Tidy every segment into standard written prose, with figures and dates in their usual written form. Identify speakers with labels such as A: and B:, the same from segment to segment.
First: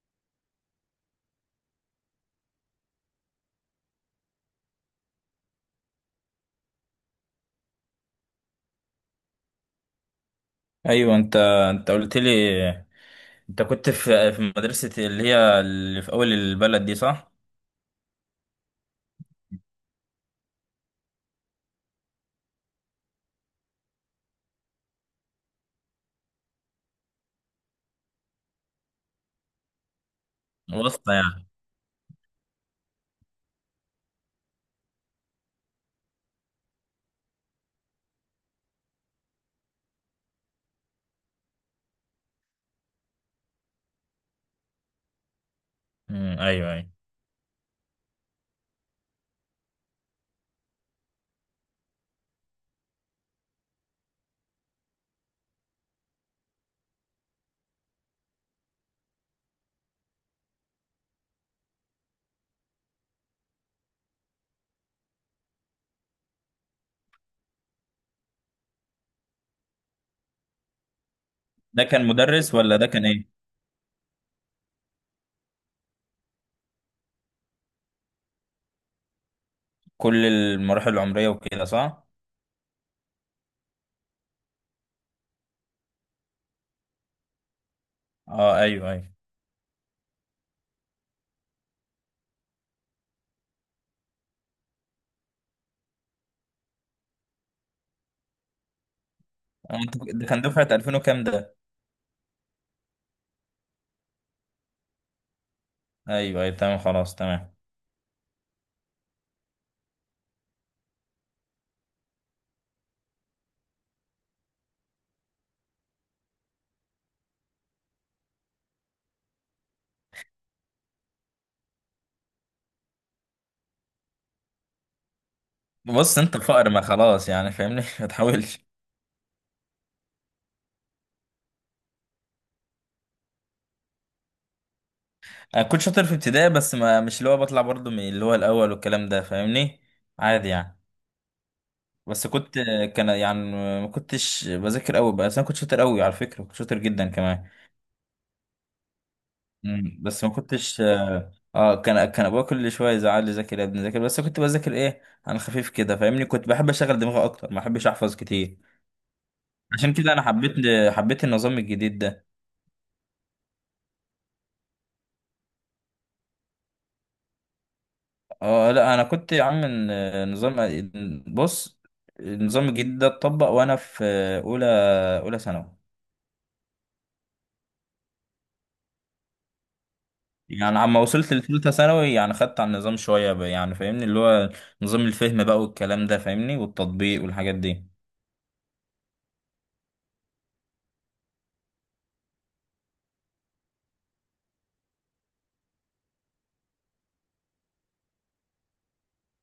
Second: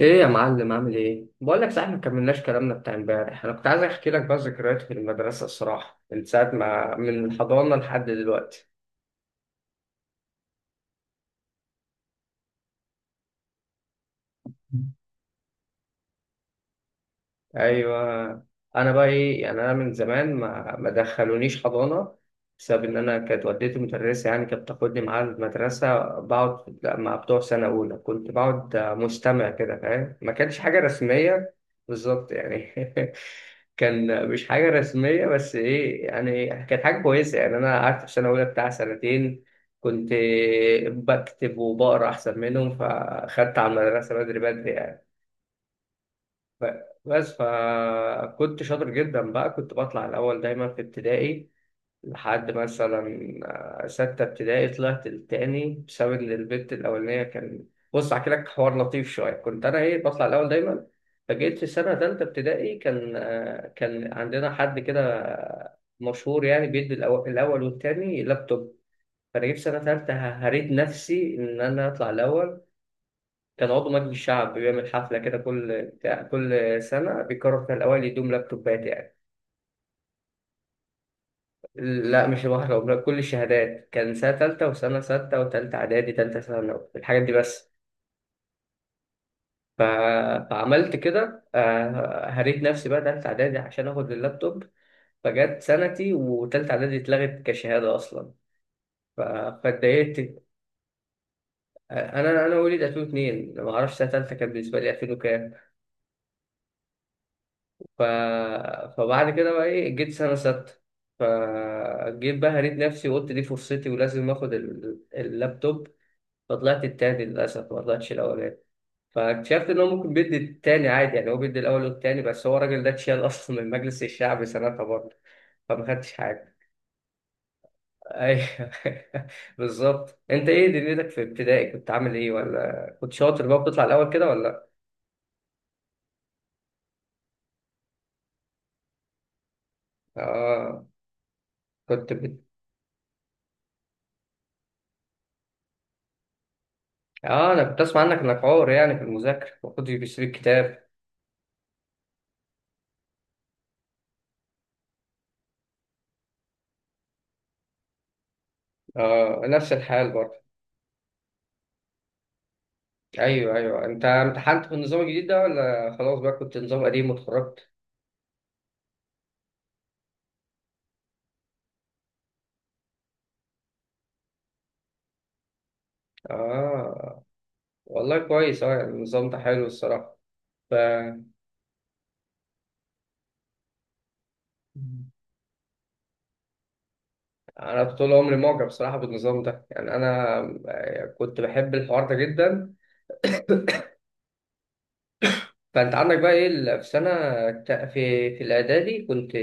A: ايه يا معلم، عامل ايه؟ بقول لك، صحيح ما كملناش كلامنا بتاع امبارح. انا كنت عايز احكي لك بقى ذكريات في المدرسه الصراحه، من ساعه ما من الحضانه لحد دلوقتي.
B: ايوه انت قلت لي. انت كنت في مدرسه اللي في اول البلد دي، صح؟
A: ايوه، انا بقى ايه يعني، انا من زمان ما دخلونيش حضانه بسبب ان انا كانت والدتي مدرسه، يعني كانت بتاخدني معاها المدرسه، بقعد مع بتوع سنه اولى، كنت بقعد مستمع كده، فاهم؟ ما كانش حاجه
B: وسطى يعني.
A: رسميه. بالظبط يعني. كان مش حاجه رسميه، بس ايه يعني، كانت حاجه كويسه يعني. انا قعدت في سنه اولى بتاع سنتين، كنت بكتب وبقرا احسن منهم، فاخدت على المدرسه بدري بدري يعني. ف-
B: ايوه ايوه.
A: بس فكنت شاطر جدا بقى، كنت بطلع الأول دايما في ابتدائي، لحد مثلا ستة ابتدائي طلعت التاني، بسبب إن البت الأولانية كان. بص أحكي لك حوار لطيف شوية، كنت أنا إيه بطلع الأول دايما. فجيت في سنة تالتة ابتدائي، كان كان عندنا حد كده مشهور يعني، بيدي الأول والتاني لابتوب. فأنا جيت في سنة تالتة هريت نفسي إن
B: ده
A: أنا
B: كان
A: أطلع
B: مدرس
A: الأول.
B: ولا ده كان ايه؟
A: كان عضو مجلس الشعب بيعمل حفلة كده كل بتاع، كل سنة بيقرر فيها الأوائل يدوم لابتوبات يعني.
B: كل المراحل العمريه وكده صح؟
A: لا مش واحدة ولا كل الشهادات، كان سنة تالتة وسنة ستة وتالتة إعدادي تالتة ثانوي، الحاجات دي بس.
B: اه ايوه ايوه.
A: ف... فعملت كده هريت نفسي بقى تالتة إعدادي عشان آخد اللابتوب. فجت سنتي وتالتة إعدادي اتلغت كشهادة أصلا. ف...
B: اه، انت ده كان
A: فاتضايقت.
B: دفعه 2000 وكام ده؟
A: أنا وليد 2002، ما أعرفش سنة تالتة كان بالنسبة لي 2000 وكام.
B: ايوه ايوه تمام، خلاص تمام.
A: ف... فبعد كده بقى ايه، جيت سنة ستة، فجيت بقى هريت نفسي وقلت دي فرصتي ولازم اخد اللابتوب. فطلعت التاني للأسف، ما طلعتش الأولاني. فاكتشفت إن هو ممكن بيدي التاني عادي يعني، هو بيدي الأول والتاني، بس هو الراجل ده اتشال أصلا من مجلس الشعب سنتها برضه، فما خدتش
B: بص، انت
A: حاجة.
B: الفقر ما خلاص يعني، فاهمني؟ ما تحاولش.
A: أيوه. بالظبط. أنت إيه دنيتك في ابتدائي؟ كنت عامل إيه؟ ولا كنت شاطر بقى بتطلع الأول كده ولا؟
B: انا كنت شاطر في ابتدائي، بس ما مش اللي هو بطلع برضو من اللي هو الاول والكلام ده، فاهمني؟ عادي يعني.
A: آه. كنت
B: بس
A: بت...
B: كنت، كان يعني، ما كنتش بذاكر قوي، بس انا كنت شاطر قوي على فكره، كنت شاطر جدا كمان.
A: آه، أنا كنت أسمع عنك إنك عور يعني في المذاكرة، ما كنتش
B: مم. بس
A: بتشتري
B: ما كنتش
A: الكتاب.
B: كان ابويا كل شويه يزعل لي، ذاكر يا ابني ذاكر، بس كنت بذاكر ايه. انا خفيف كده فاهمني، كنت بحب اشغل دماغي اكتر، ما بحبش احفظ كتير.
A: آه، نفس
B: عشان
A: الحال
B: كده انا
A: برضه.
B: حبيت النظام الجديد ده.
A: ايوه ايوه، انت امتحنت في النظام الجديد ده ولا خلاص بقى كنت نظام قديم واتخرجت؟
B: اه لا، انا كنت يا عم نظام. بص، النظام الجديد ده اتطبق وانا في اولى اولى ثانوي.
A: اه، والله كويس. اه يعني النظام ده حلو الصراحه. ف
B: يعني عما وصلت لثالثة ثانوي يعني خدت على النظام شوية بقى، يعني فاهمني اللي هو نظام الفهم بقى والكلام ده، فاهمني، والتطبيق والحاجات
A: انا
B: دي.
A: طول عمري معجب بصراحه بالنظام ده، يعني انا كنت بحب الحوار ده جدا. فانت عندك بقى ايه في سنه في في الاعدادي كنت.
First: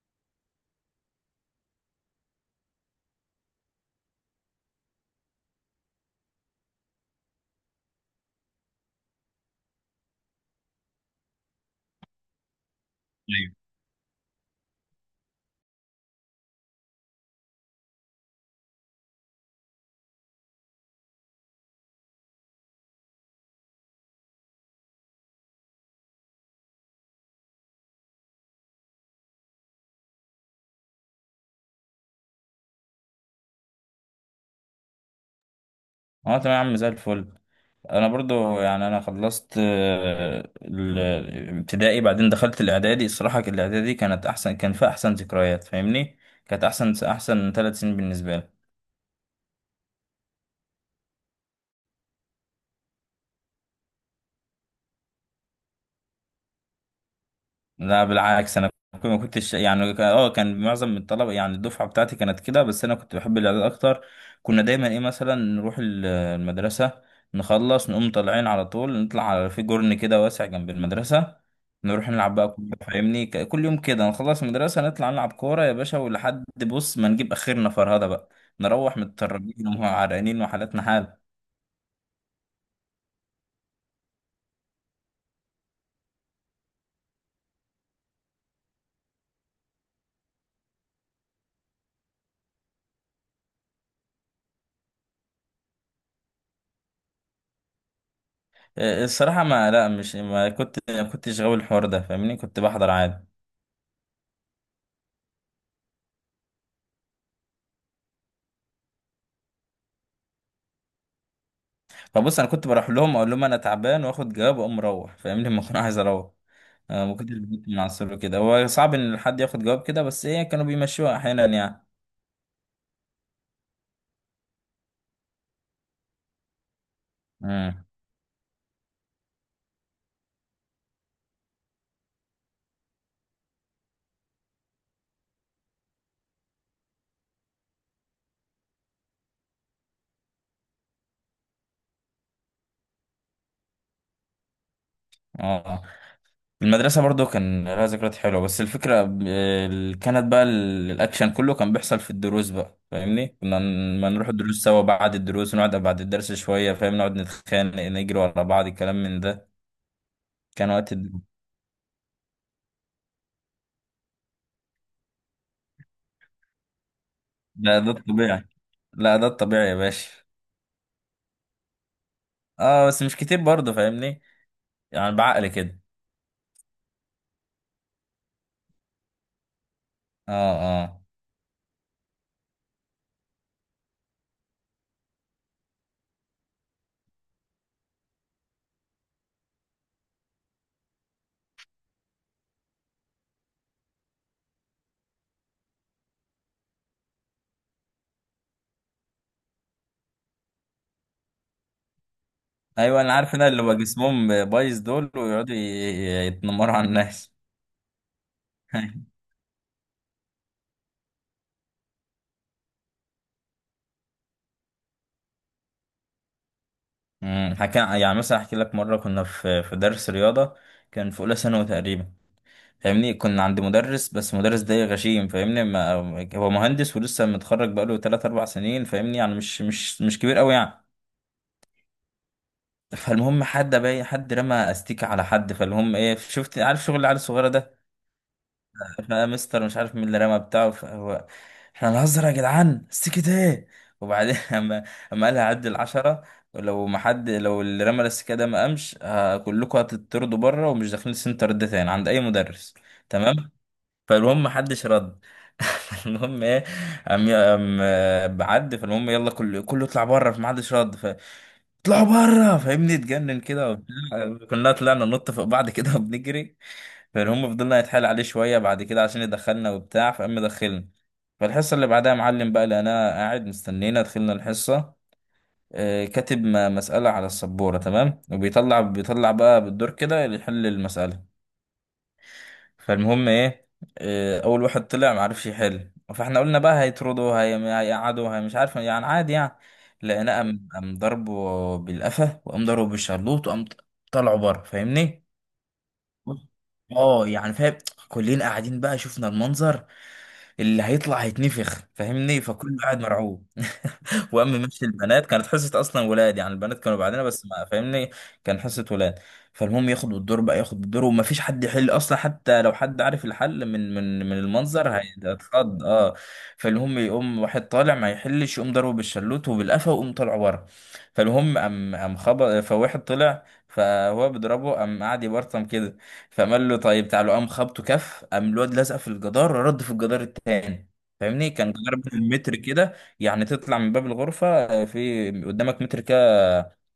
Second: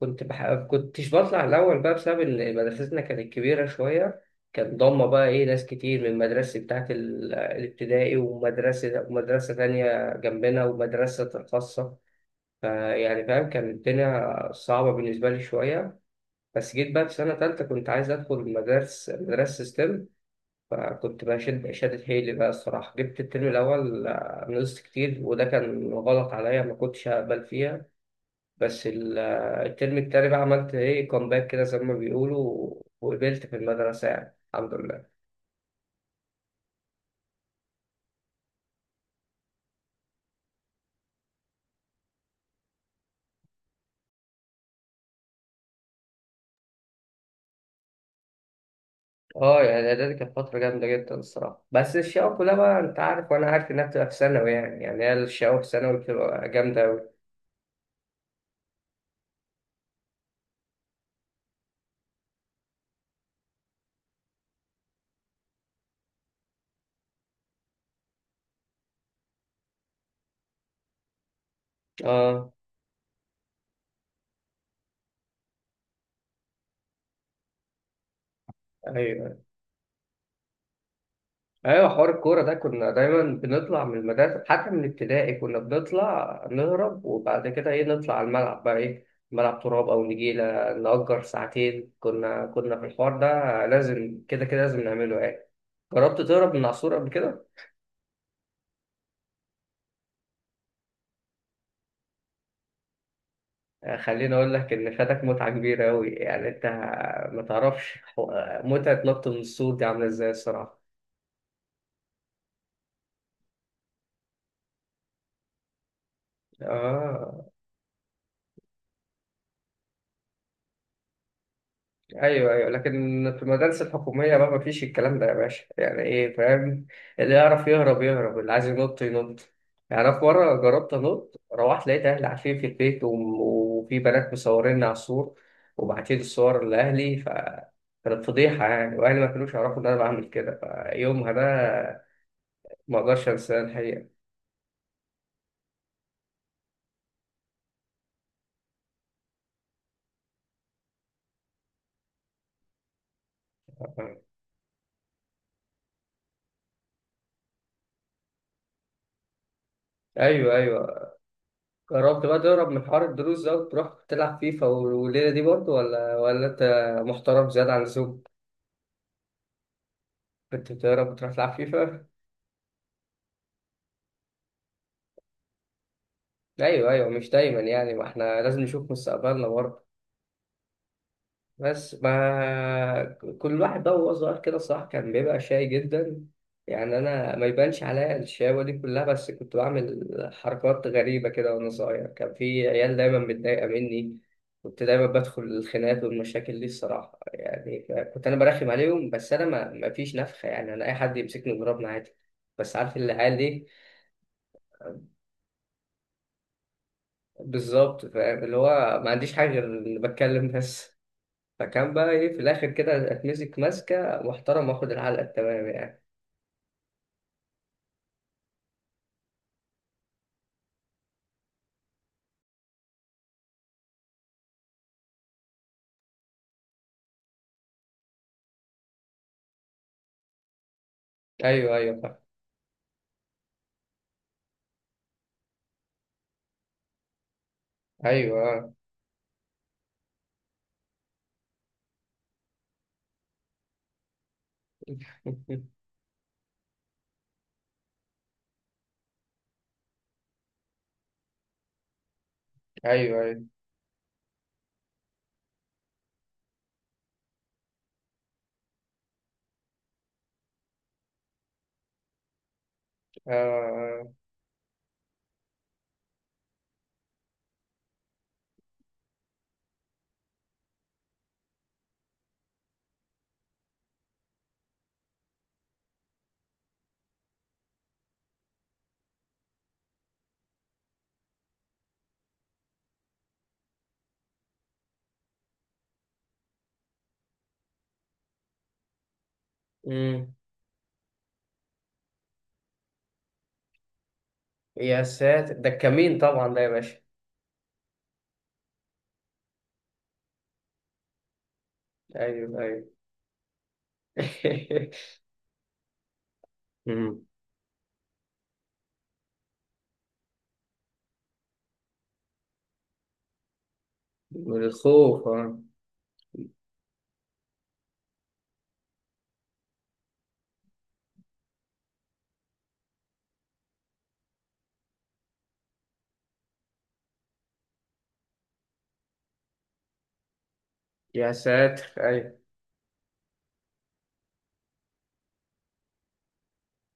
A: كنتش بطلع الأول بقى، بسبب إن مدرستنا كانت كبيرة شوية، كان ضم بقى إيه ناس كتير من مدرستي بتاعت الابتدائي ومدرسة ومدرسة تانية جنبنا ومدرسة خاصة. فيعني فاهم،
B: ايوه.
A: كانت الدنيا صعبة بالنسبة لي شوية. بس جيت بقى في سنة تالتة كنت عايز أدخل مدارس مدرسة ستيم، فكنت بقى شدت حيلي بقى الصراحة. جبت الترم الأول نقصت كتير، وده كان غلط عليا، ما كنتش هقبل فيها. بس الترم التاني بقى عملت ايه كومباك كده زي ما بيقولوا، وقبلت في المدرسة يعني الحمد لله.
B: اه تمام يا عم، زي الفل. انا برضو يعني انا خلصت، الابتدائي، بعدين دخلت الاعدادي، الصراحة الاعدادي كانت احسن، كان فيها احسن ذكريات فاهمني. كانت احسن، احسن ثلاث سنين بالنسبة لي.
A: اه، يعني اعدادي كانت فترة جامدة جدا الصراحة، بس الشقاوة كلها بقى انت عارف وانا عارف انها بتبقى في ثانوي يعني، يعني هي الشقاوة في ثانوي بتبقى جامدة أوي.
B: لا بالعكس، انا ما كنتش يعني كان معظم من الطلبه، يعني الدفعه بتاعتي كانت كده، بس انا كنت بحب الاعداد اكتر. كنا دايما ايه، مثلا نروح المدرسه، نخلص نقوم طالعين على طول، نطلع على في جرن كده واسع جنب المدرسه، نروح نلعب بقى
A: اه،
B: كورة، فاهمني، كل يوم كده نخلص المدرسه نطلع نلعب كوره يا باشا، ولحد بص ما نجيب اخرنا فرهده بقى. نروح
A: ايوه
B: متطربين وعرقانين وحالتنا حال.
A: ايوه، حوار الكورة ده كنا دايما بنطلع من المدرسة، حتى من ابتدائي كنا بنطلع نهرب، وبعد كده ايه نطلع على الملعب بقى ايه، ملعب تراب او نجيلة، نأجر ساعتين. كنا كنا في الحوار ده، لازم كده، كده لازم نعمله يعني. جربت تهرب من العصور قبل كده؟
B: الصراحه ما لا مش ما كنت، ما كنتش غاوي الحوار ده فاهمني، كنت بحضر عادي.
A: آه، خليني أقول لك إن فاتك متعة كبيرة أوي يعني. أنت ما تعرفش متعة نط من السور دي عاملة إزاي الصراحة.
B: فبص، انا كنت بروح لهم اقول لهم انا تعبان واخد جواب واقوم مروح فاهمني لما اكون عايز اروح. ما كنتش
A: آه،
B: بجيب من عصره كده، هو صعب ان حد ياخد جواب كده، بس ايه كانوا بيمشوها احيانا يعني.
A: أيوه أيوه، لكن في المدارس الحكومية بقى مفيش الكلام ده يا باشا، يعني إيه فاهم، اللي يعرف
B: امم
A: يهرب يهرب، اللي عايز ينط ينط. يعني أنا في مرة جربت أنط، روحت لقيت أهلي عارفين في البيت، وفي بنات مصوريني على السور وبعتين الصور لأهلي. كانت فضيحة يعني، وأهلي ما كانوش يعرفوا إن أنا بعمل كده. فيومها ده ما اقدرش انساه الحقيقه.
B: اه المدرسه برضو كان لها ذكريات حلوه، بس الفكره كانت بقى الاكشن كله كان بيحصل في الدروس بقى فاهمني، كنا ما نروح الدروس سوا، بعد الدروس ونقعد بعد الدرس شويه فاهم، نقعد نتخانق نجري ورا بعض الكلام من ده.
A: ايوه
B: كان وقت
A: ايوه.
B: الد-
A: جربت بقى تهرب من حوار الدروس ده وتروح تلعب فيفا والليله دي برضه ولا انت محترم زياده عن
B: لا ده
A: اللزوم؟
B: الطبيعي، لا ده الطبيعي يا باشا.
A: كنت بتهرب وتروح تلعب فيفا؟
B: اه بس مش كتير برضه فاهمني، يعني بعقل كده.
A: ايوه ايوه، مش دايما يعني، ما احنا لازم نشوف مستقبلنا برضه.
B: اه اه.
A: بس ما كل واحد بقى وهو صغير كده صح كان بيبقى شاي جدا. يعني انا ما يبانش عليا الشقاوة دي كلها، بس كنت بعمل حركات غريبة كده وانا صغير، كان في عيال دايما متضايقة مني، كنت دايما بدخل الخناقات والمشاكل دي الصراحة يعني. كنت انا برخم عليهم، بس انا ما فيش نفخة يعني، انا اي حد يمسكني يضربني عادي، بس عارف
B: ايوه انا عارف،
A: العيال
B: ان اللي
A: دي.
B: بقى جسمهم بايظ دول ويقعدوا يتنمروا على الناس.
A: بالظبط، فاهم اللي هو ما عنديش حاجة غير إني بتكلم بس. فكان بقى ايه في الاخر كده اتمسك، ماسكه محترم واخد العلقه التمام يعني.
B: امم، حكى يعني، مثلا احكي لك مره كنا في درس رياضه، كان في اولى ثانوي تقريبا فاهمني، كنا عند مدرس بس المدرس ده غشيم فاهمني، ما هو مهندس ولسه متخرج بقاله 3 4 سنين فاهمني، يعني مش كبير قوي يعني.
A: ايوه ايوه، فاهم.
B: فالمهم حد، باي حد رمى استيكه على حد، فالمهم ايه، شفت عارف شغل العيال الصغيره ده.
A: ايوه، آه.
B: فانا، مستر مش عارف مين اللي رمى بتاعه، فهو احنا هنهزر يا جدعان؟ السكت ايه! وبعدين اما، اما قالها عد العشرة، لو ما حد، لو اللي رمى السكه ده ما قامش كلكم هتطردوا بره، ومش داخلين السنتر ده تاني عند اي مدرس.
A: ايوه ايوه،
B: تمام، فالمهم ما حدش رد. المهم ايه، قام بعد فالمهم، يلا كله يطلع بره. فما حدش رد اطلعوا بره فاهمني،
A: آه.
B: اتجنن كده
A: آه.
B: وبتاع. كلنا طلعنا ننط فوق بعض كده وبنجري. فالهم فضلنا يتحايل عليه شوية بعد كده عشان يدخلنا وبتاع، فقام دخلنا. فالحصة اللي بعدها معلم بقى، لقيناه قاعد مستنينا، دخلنا الحصة، كاتب مسألة على السبورة. تمام، وبيطلع بقى بالدور كده اللي يحل المسألة. فالمهم ايه، أول واحد طلع معرفش يحل، فاحنا قلنا بقى هيطردوا هيقعدوا، هي مش عارف يعني، عادي يعني.
A: أمم.
B: لقيناه قام ضربه بالقفا، وقام ضربه بالشلوط، وقام طلعوا بره
A: يا
B: فاهمني.
A: ساتر، ده الكمين
B: بص،
A: طبعا ده يا باشا.
B: اه يعني فاهم، كلنا قاعدين بقى شفنا المنظر، اللي هيطلع هيتنفخ فاهمني،
A: ايوه
B: فكله
A: ايوه.
B: قاعد مرعوب. وقام ماشي، البنات كانت حصه اصلا ولاد، يعني البنات كانوا بعدنا
A: أمم.
B: بس ما فاهمني، كان حصه ولاد. فالمهم ياخد الدور بقى، ياخد الدور ومفيش حد يحل اصلا، حتى لو حد عارف الحل من
A: من
B: المنظر
A: الخوف، اه.
B: هيتخض، اه. فالمهم يقوم واحد طالع ما يحلش، يقوم ضربه بالشلوت وبالقفا، ويقوم طالع بره. فالمهم قام خبط، فواحد طلع فهو بيضربه، قام قعد يبرطم كده، فقام قال له طيب تعالوا، قام خبطه كف، قام الواد لزق في الجدار، رد في الجدار التاني
A: يا
B: فاهمني. كان
A: ساتر،
B: جدار بين
A: ايوه.
B: المتر كده، يعني تطلع من باب الغرفة في قدامك متر كده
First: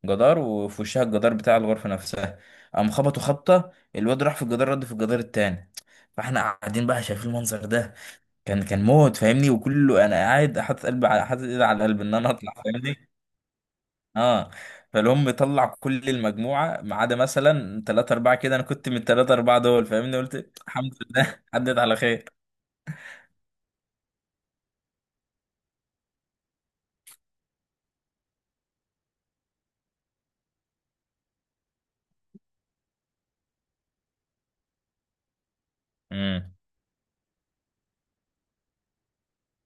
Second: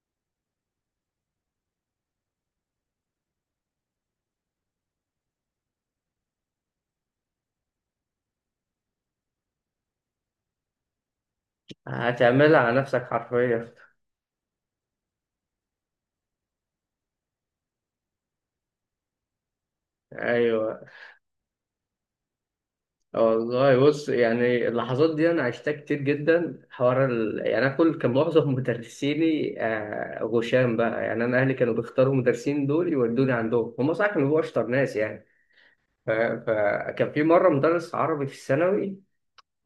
B: جدار، وفي وشها الجدار بتاع الغرفة نفسها. قام خبطوا خبطة، الواد راح في الجدار رد في الجدار التاني. فاحنا قاعدين بقى شايفين المنظر ده، كان موت فاهمني، وكله. انا قاعد حاطط ايدي على القلب ان انا اطلع
A: هتعملها على نفسك
B: فاهمني،
A: حرفيا.
B: اه. فالهم طلع كل المجموعة ما عدا مثلا ثلاثة أربعة كده، أنا كنت من الثلاثة أربعة دول فاهمني، قلت
A: ايوه،
B: الحمد لله عدت على خير.
A: والله بص يعني، اللحظات دي انا عشتها كتير جدا. حوار يعني انا كل، كان معظم مدرسيني غشام بقى، يعني انا اهلي كانوا بيختاروا المدرسين دول يودوني عندهم هم، صح كانوا بيبقوا اشطر ناس يعني.
B: امم.
A: فكان في مره مدرس عربي في الثانوي،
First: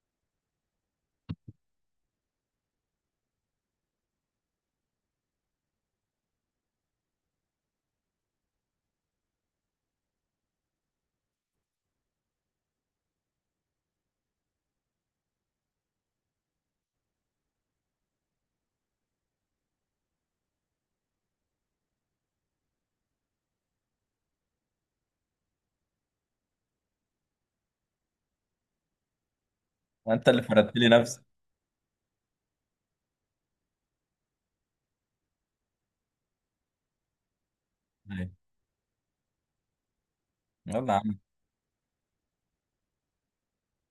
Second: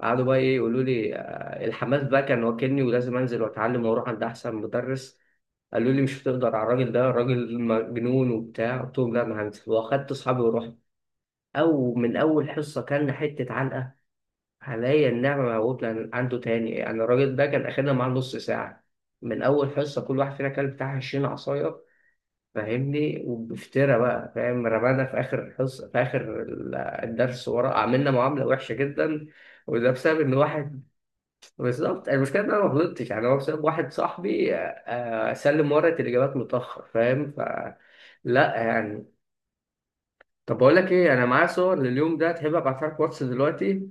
A: قعدوا بقى ايه يقولوا لي الحماس بقى كان واكلني ولازم انزل واتعلم واروح عند احسن مدرس. قالوا لي مش هتقدر على الراجل ده، الراجل مجنون وبتاع. قلت لهم لا انا هنزل، واخدت اصحابي ورحت. او من اول حصه كان حته علقه، حاليا نعمة موجود لأن عنده تاني يعني. الراجل ده كان أخدنا معاه نص ساعة، من أول حصة كل واحد فينا كان بتاع عشرين عصاية فاهمني. وبفترة بقى فاهم، رمانا في آخر الحصة في آخر الدرس ورا، عملنا معاملة وحشة جدا، وده بسبب
B: وأنت
A: إن
B: اللي فردت
A: واحد.
B: لي نفسك.
A: بالظبط يعني، المشكلة إن أنا ما غلطتش يعني، هو بسبب واحد صاحبي سلم ورقة الإجابات متأخر فاهم. لا يعني، طب بقول لك
B: يلا يا
A: إيه،
B: عم.
A: أنا معايا صور لليوم ده، تحب أبعتها لك واتس دلوقتي؟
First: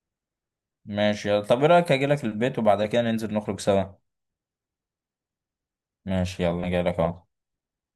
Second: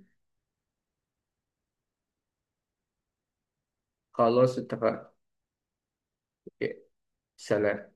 B: ماشي، يلا طب ايه رأيك اجي لك البيت وبعد كده ننزل نخرج سوا؟
A: خلاص، اتفقنا.
B: ماشي يلا، جاي لك اهو.
A: سلام.